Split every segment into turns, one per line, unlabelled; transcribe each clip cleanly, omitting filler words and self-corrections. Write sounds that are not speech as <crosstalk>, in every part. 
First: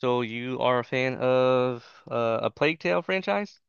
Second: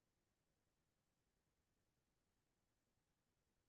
So you are a fan of a Plague Tale franchise?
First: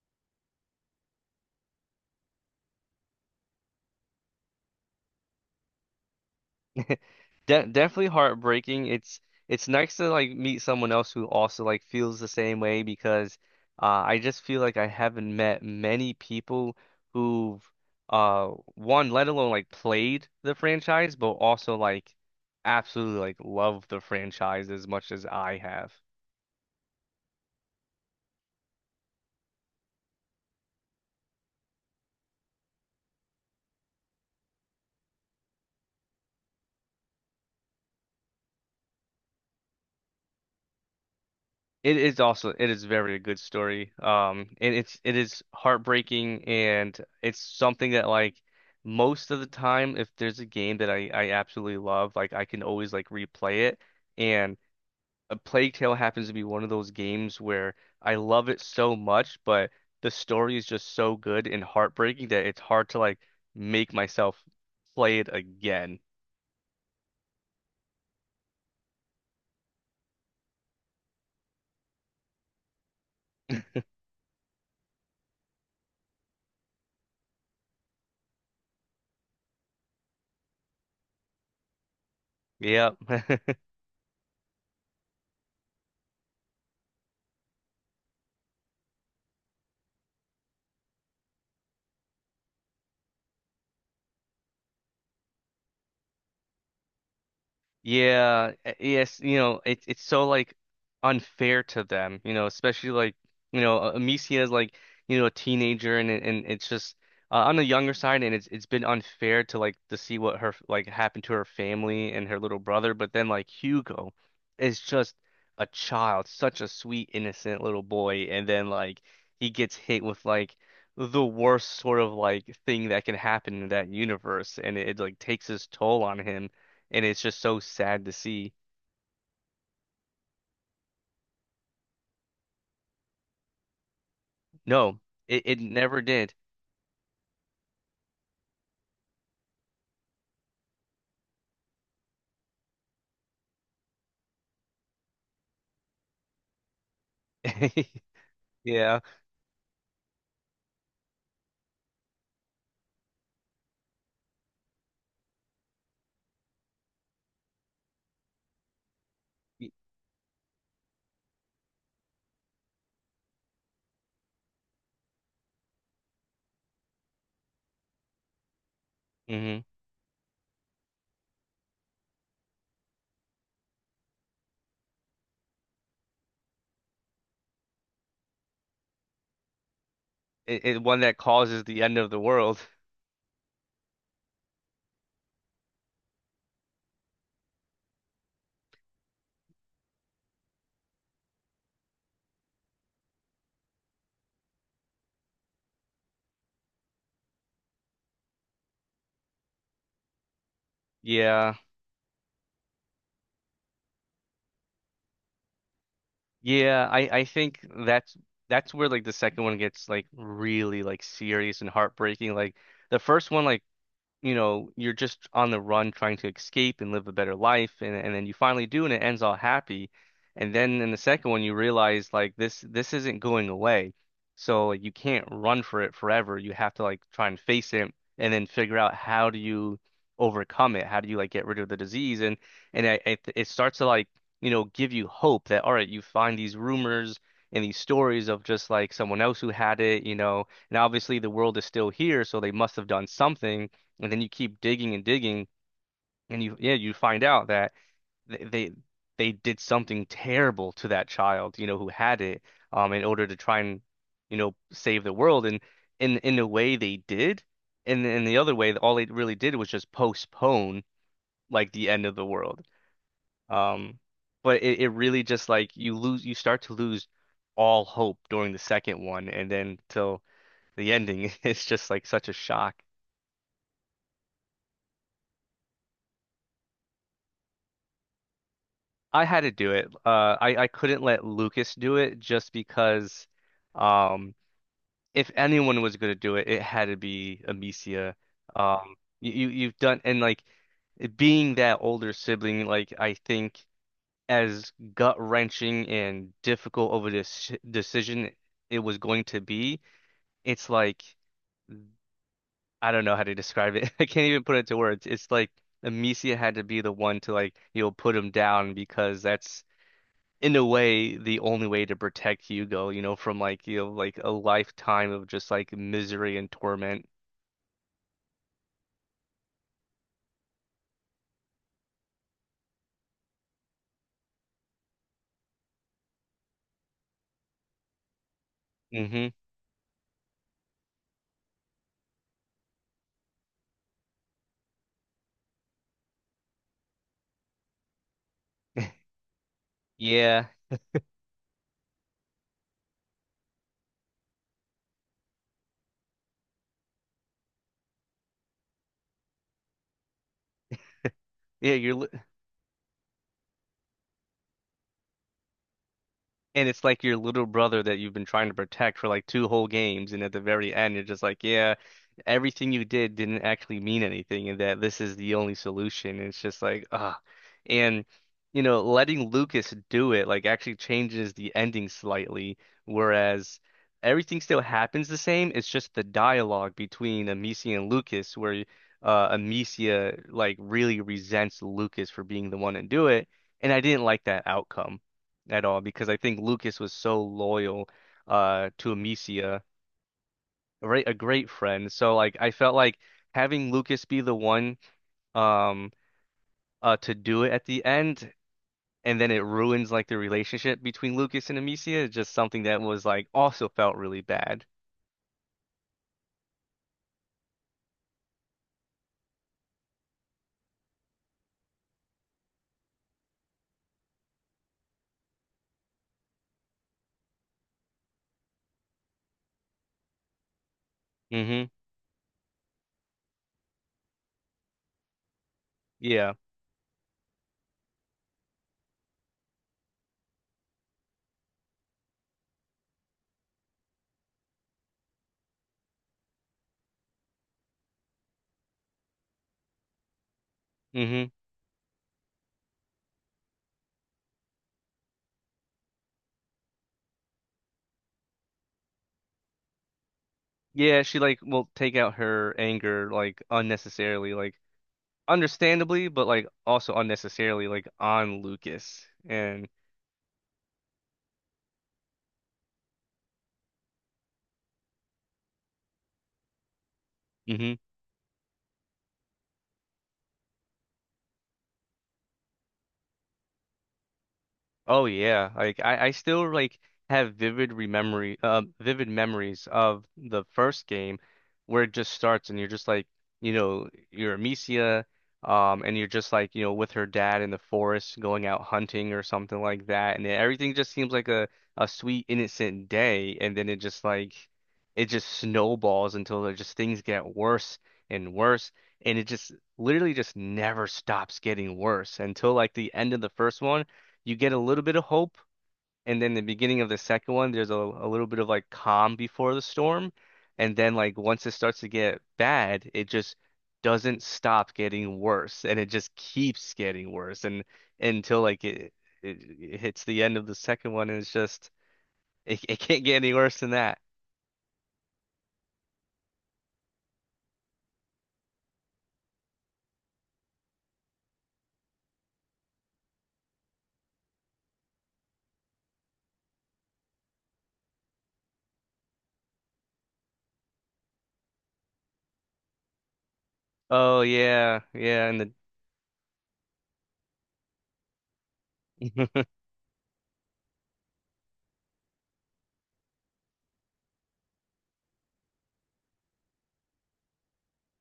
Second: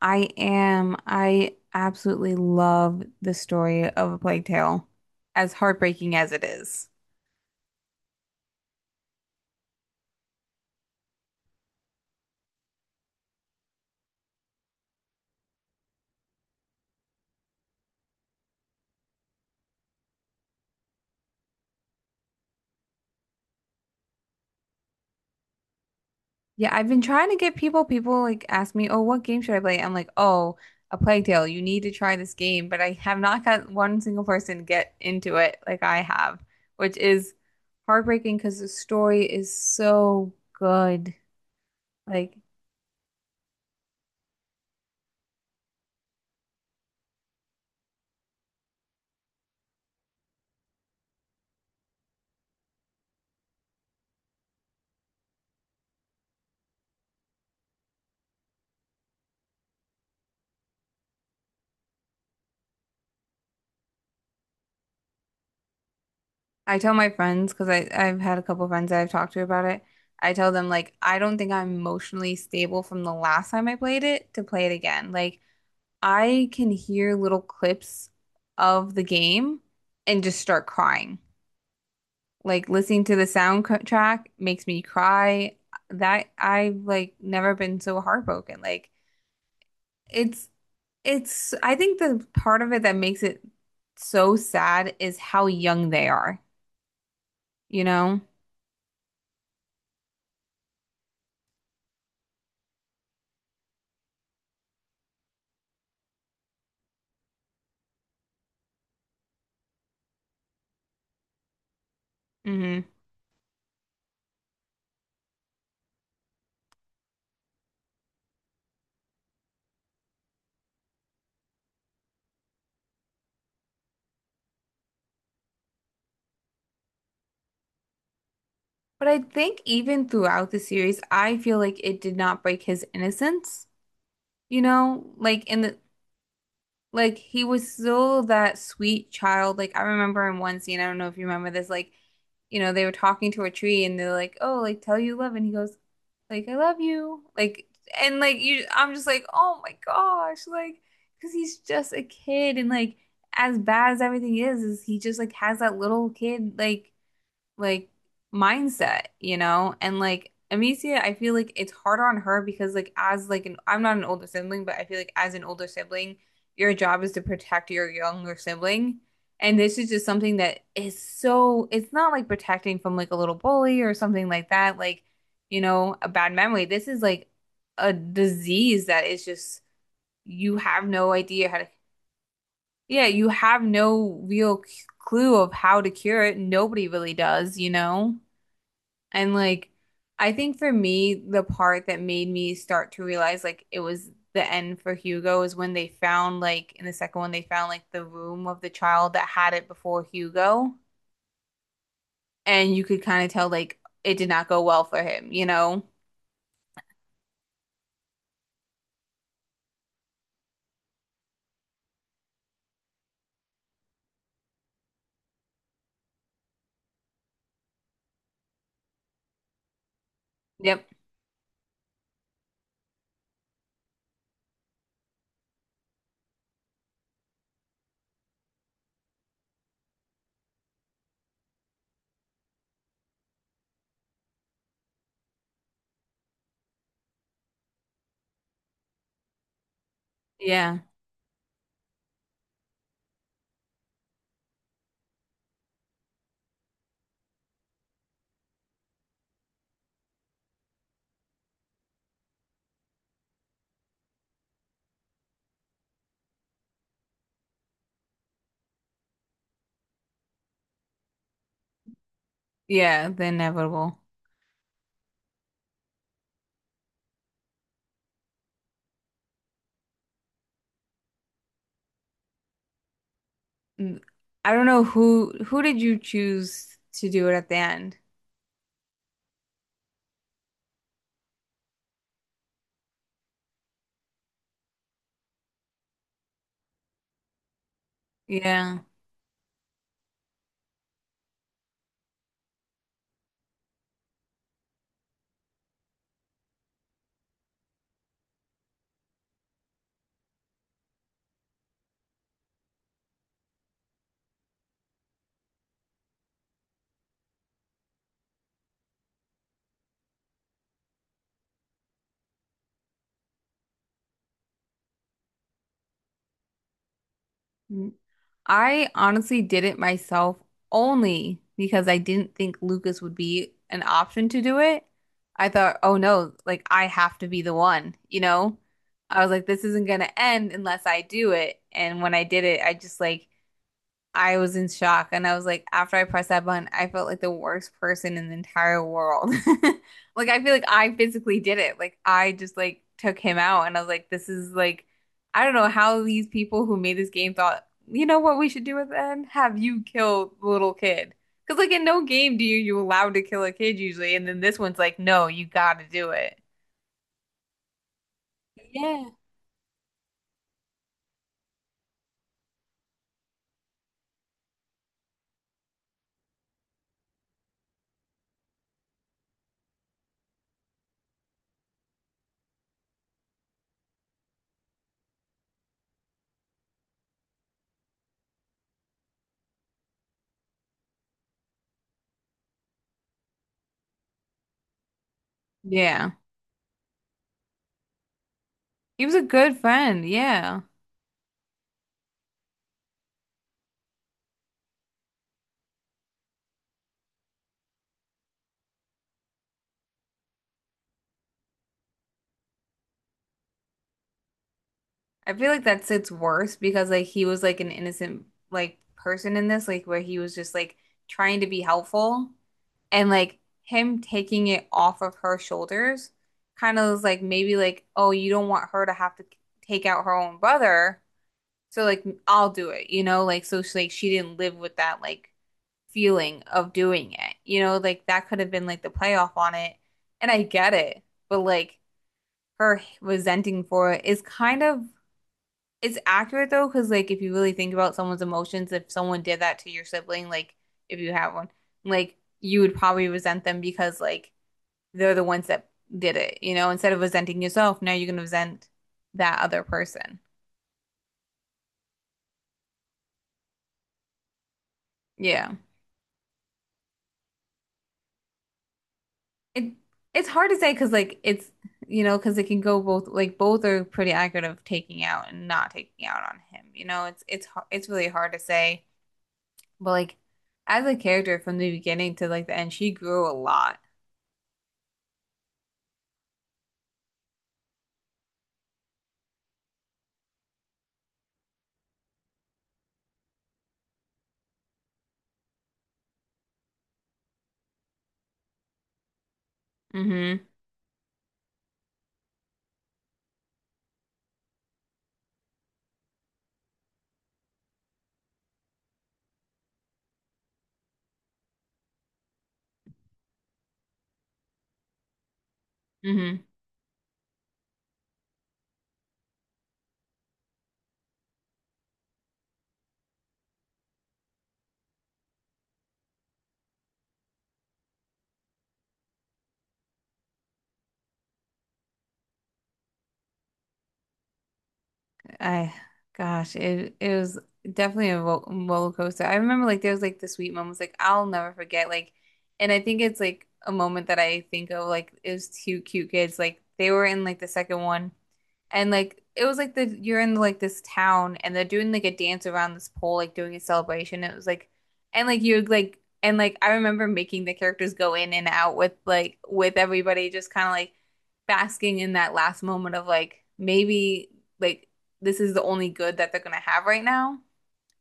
I am. I absolutely love the story of A Plague Tale, as heartbreaking as it is.
<laughs> De Definitely heartbreaking. It's nice to like meet someone else who also like feels the same way because I just feel like I haven't met many people who've uh one, let alone like played the franchise, but also like absolutely like love the franchise as much as I have.
Yeah, I've been trying to get people like ask me, oh, what game should I play? I'm like, oh, A Plague Tale, you need to try this game. But I have not got one single person get into it like I have, which is heartbreaking because the story is so good.
It is
Like,
also it is very good story. And it is heartbreaking, and it's something that like most of the time, if there's a game that I absolutely love, like I can always like replay it. And A Plague Tale happens to be one of those games where I love it so much, but the story is just so good and heartbreaking that it's hard to like make myself play it again.
I tell my friends because I've had a couple friends that I've talked to about it. I tell them like I don't think I'm emotionally stable from the last time I played it to play it again. Like I can hear little clips of the game and just start crying. Like
Yep.
listening to the
<laughs>
soundtrack makes me cry. That I've like never been so heartbroken. Like it's it's I think the part of it that makes it so sad is how young they are, you know?
Yeah, yes, you know, it's so like unfair to them, you know, especially like, you know, Amicia is like, you know, a teenager and it's just on the younger side and it's been unfair to like to see what her like happened to her family and her little
Hmm.
brother, but then like Hugo is just a child, such a sweet, innocent little boy, and then like he gets hit with like the worst sort of like thing that can happen in that universe and it like takes its toll on him and it's just so sad to see.
But I think even throughout the series, I feel like it did not break his innocence, you
No,
know?
it,
Like in
it
the
never did.
like he was still that sweet child. Like I remember in one scene, I don't know if you remember this, like, you know, they were talking to a tree and they're like, oh, like tell you love and he goes, like, I love you. Like
<laughs>
and like you I'm
Yeah.
just like, oh my gosh, like because he's just a kid and like as bad as everything is he just like has that little kid like mindset, you know? And like Amicia, I feel like it's harder on her because like as like an I'm not an older sibling, but I feel like as an older sibling, your job is to protect your younger sibling. And
Mm-hmm.
this is just something that is so it's not like protecting from like a little bully or something like that, like, you know, a bad memory. This is like a disease that is just you
It
have
one
no
that
idea how
causes
to
the end of the world.
yeah, you have no real c- clue of how to cure it. Nobody really does, you know? And like, I think for me, the part that made me start to realize like it was the end for Hugo is when they found like in the second one, they found like the room of the child that had it before Hugo.
Yeah.
And you could kind of tell like it did not go well for him, you know?
Yeah, I think that's that's where like the second one gets like really like serious and heartbreaking. Like the first one like you know, you're just on the run trying to escape and live a better life and then you finally do and it ends all happy. And then
Yep.
in the second one you realize like this isn't going away. So like, you can't run for it forever. You have to like try and face it and then figure out how do you overcome it? How do you like get rid of the disease? And I, it starts to like, you know, give you hope that all right, you find these rumors and these stories of just like someone else who had it, you know,
Yeah.
and obviously the world is still here, so they must have done something and then you keep digging and digging, and you yeah, you find out that they they, they did something terrible to that child, you know, who had it, in order to try and, you know, save the world. And in a way they did, and in the other way, all they really did was just postpone like the end of the world.
Yeah, the inevitable.
Um, but it really just like you lose, you start to lose all hope during the second one, and then till the ending, <laughs> it's just like such a shock.
Mm, I don't know who did you choose to do it at the end?
I had to do it. I couldn't let Lucas do it just because, um, if anyone was gonna do it, it had to be Amicia.
Yeah.
You've done and like being that older sibling, like I think as gut wrenching and difficult of a decision it was going to be, it's like I don't know how to describe it. <laughs> I can't even put it to words. It's like Amicia had to be the one to like you know put him down because that's in a way the only way to protect Hugo, you know, from like you know like a lifetime of just like misery and torment.
Mm. I honestly did it myself only because I didn't think Lucas would be an option to do it. I thought, oh no, like I have to be the one, you know? I
Hmm
was like, this isn't gonna end unless I do it. And when I did it, I just like I was in shock. And I was like, after I pressed that button, I felt like the worst person in the entire
<laughs>
world. <laughs> Like, I
Yeah.
feel like I physically did it. Like, I just like took him out. And I was like, this is like, I don't know how these people who made this game thought, you know what we should do with then? Have you kill the little kid. Because, like,
Yeah,
in no
you're
game do you allowed to kill a kid usually. And then this one's like, no, you gotta do it.
And it's like your little brother that you've been trying to protect for
Yeah.
like two whole games, and at the very end, you're just like, yeah, everything you did didn't actually mean anything, and that this is the only solution. It's just like, ah, and you know, letting Lucas do it like actually changes the ending slightly, whereas everything still happens the same. It's just the dialogue between Amicia and Lucas, where Amicia like really resents Lucas for being the one to do it, and I didn't like that outcome at all because
Yeah.
I think Lucas was so loyal to
He was a good
Amicia,
friend. Yeah.
right? A great friend. So like I felt like having Lucas be the one um to do it at the end and then it ruins like the relationship between Lucas and Amicia is just something that was like also felt really bad.
I feel like that's it's worse because like he was like an innocent like person in this, like where he was just like trying to be helpful and like him taking it off of her shoulders kind of was like maybe like, oh, you don't want her to have to take out her own brother,
Hmm
so like I'll do it, you know, like so she, like she didn't live with that like
Yeah.
feeling of doing it, you know, like that could have been like the playoff on it, and I get it, but like her resenting for it is kind of it's accurate though, because like if you really think about someone's emotions, if someone did that to your sibling, like if you
hmm
have one, like you would probably resent them because like they're the ones that did it, you know, instead of resenting yourself, now you're gonna resent that other person.
Yeah, she like will take out her anger like unnecessarily, like
Yeah.
understandably, but like also unnecessarily like on Lucas. And
It it's hard to say because like it's you know, because it can go both like both are pretty accurate of taking out and not taking out on him. You know, it's har-
mhm.
it's really hard to say, but like as a character from the beginning to like the end, she grew a lot.
Oh yeah, like I still like have vivid vivid memories of the first game where it just starts and you're just like, you know, you're Amicia, and you're just like, you know, with her dad in the forest going out hunting or something like that, and then
Mm-hmm.
everything just seems like a sweet innocent day, and then it just like, it just snowballs until it just things get worse and worse, and it just literally just never stops getting worse until like the end of the first one you get a little bit of hope, and then the
Mm-hmm.
beginning of the second one, there's a little bit of like calm before the storm, and then like once it starts to get bad, it just doesn't stop getting worse, and it just keeps getting worse, and until like it, it hits the end of the second one, and it's just it can't get any worse than that.
I, gosh, it was definitely a ro roller coaster. I remember like there was like the sweet moments like I'll never forget like, and I think it's like a moment that I think of like it was two cute kids like they were in like the second one. And like it was like the you're in like this town and they're doing like a dance around this pole, like doing a
Oh
celebration. It was like
yeah,
and
yeah,
like
and
you would like and like I remember making the characters go in and out with like
the
with everybody just kind of like basking in that last moment of like maybe like this is the only good that they're gonna have right now,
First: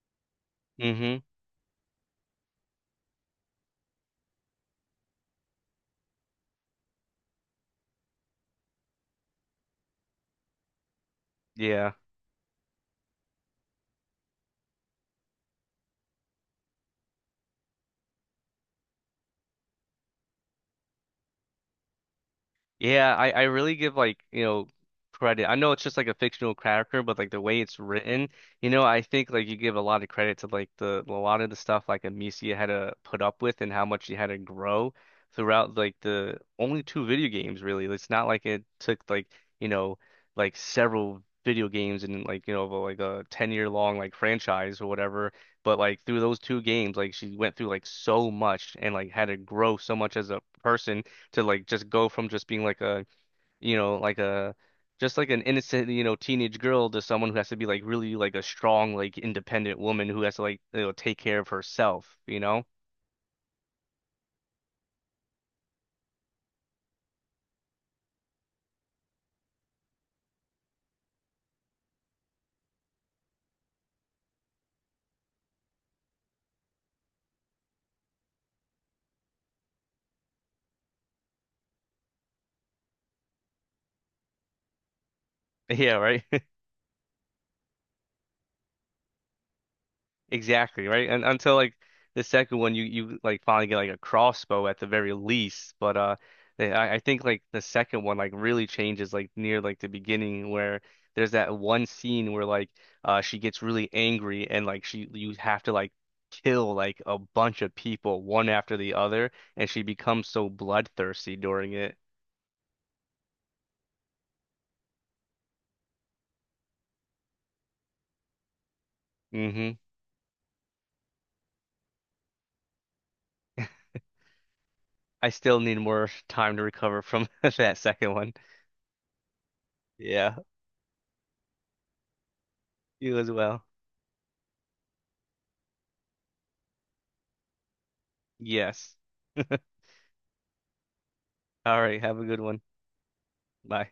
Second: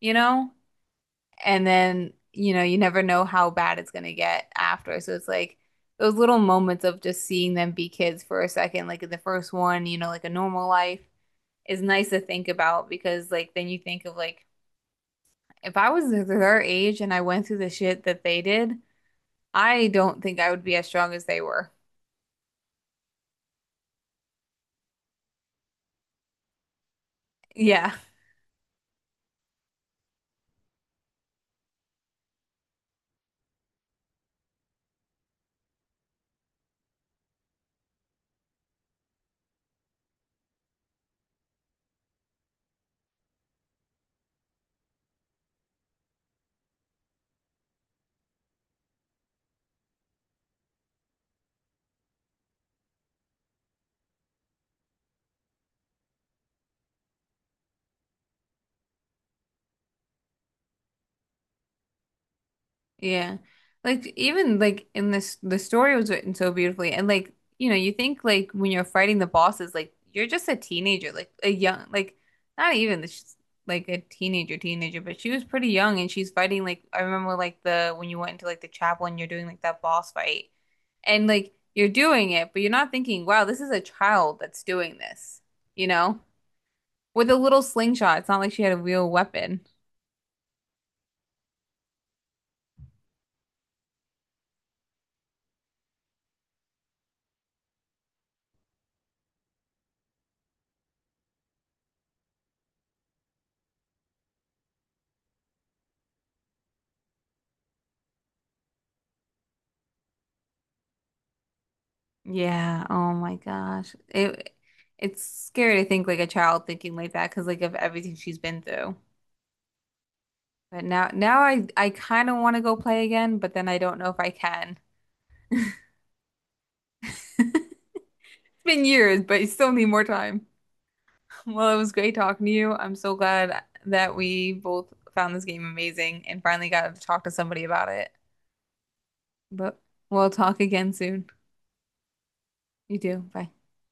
you know?
<laughs> hmm
And then, you know, you never know how bad it's gonna get after. So it's like those little moments of just seeing them be kids for a second, like in the first one, you know, like a normal life is
yeah.
nice to think about because like then you think of like if I was their age and I went through the shit that they did, I don't think I would be as strong as they were.
Yeah, I really give like, you know, credit. I know it's just like a fictional character, but like the way it's
Yeah.
written, you know, I think like you give a lot of credit to like the a lot of the stuff like Amicia had to put up with and how much she had to grow throughout like the only two video games really. It's not like it took like, you know, like several video games and like, you know, like a 10-year long like franchise or whatever, but like through those two games, like she went through like so much and like had to grow so much as a person to like just go from just being like you know, like a just like an innocent, you know, teenage girl to someone who has to be like really like a strong, like independent woman who has to like, you know, take care of herself, you know? <laughs>
Yeah. Like even like in this the story was written so beautifully and like you know you think like when you're fighting the bosses like you're just a teenager like a young like not even this like a teenager teenager but she was pretty young and she's fighting like I remember like the when you went into like the chapel and you're doing like that boss fight and like you're doing it but you're not thinking wow this is a child that's doing this you
Yeah,
know
right.
with a little slingshot it's not like she had a real weapon.
Exactly, right? And until like the second one you you like finally get like a crossbow at the very least. But I think like the second one like really changes like near like the beginning where there's that one scene where like she gets really angry and like she you have to like kill like a bunch of people one after the other and she becomes so bloodthirsty during it.
Yeah. Oh my gosh. It's scary to think like a child thinking like that because like of everything she's been through.
Hmm
But now I kind of want to go play again, but then I don't know if I can.
I still need more time to recover from <laughs>
<laughs>
that second one.
It's been years, but you still need more
Yeah,
time. Well, it was great talking to you. I'm so
you as
glad
well.
that we both found this game amazing and finally got to talk to somebody about it.
Yes. <laughs>
But we'll talk again soon.
All right. Have a good one.
You do. Bye.
Bye.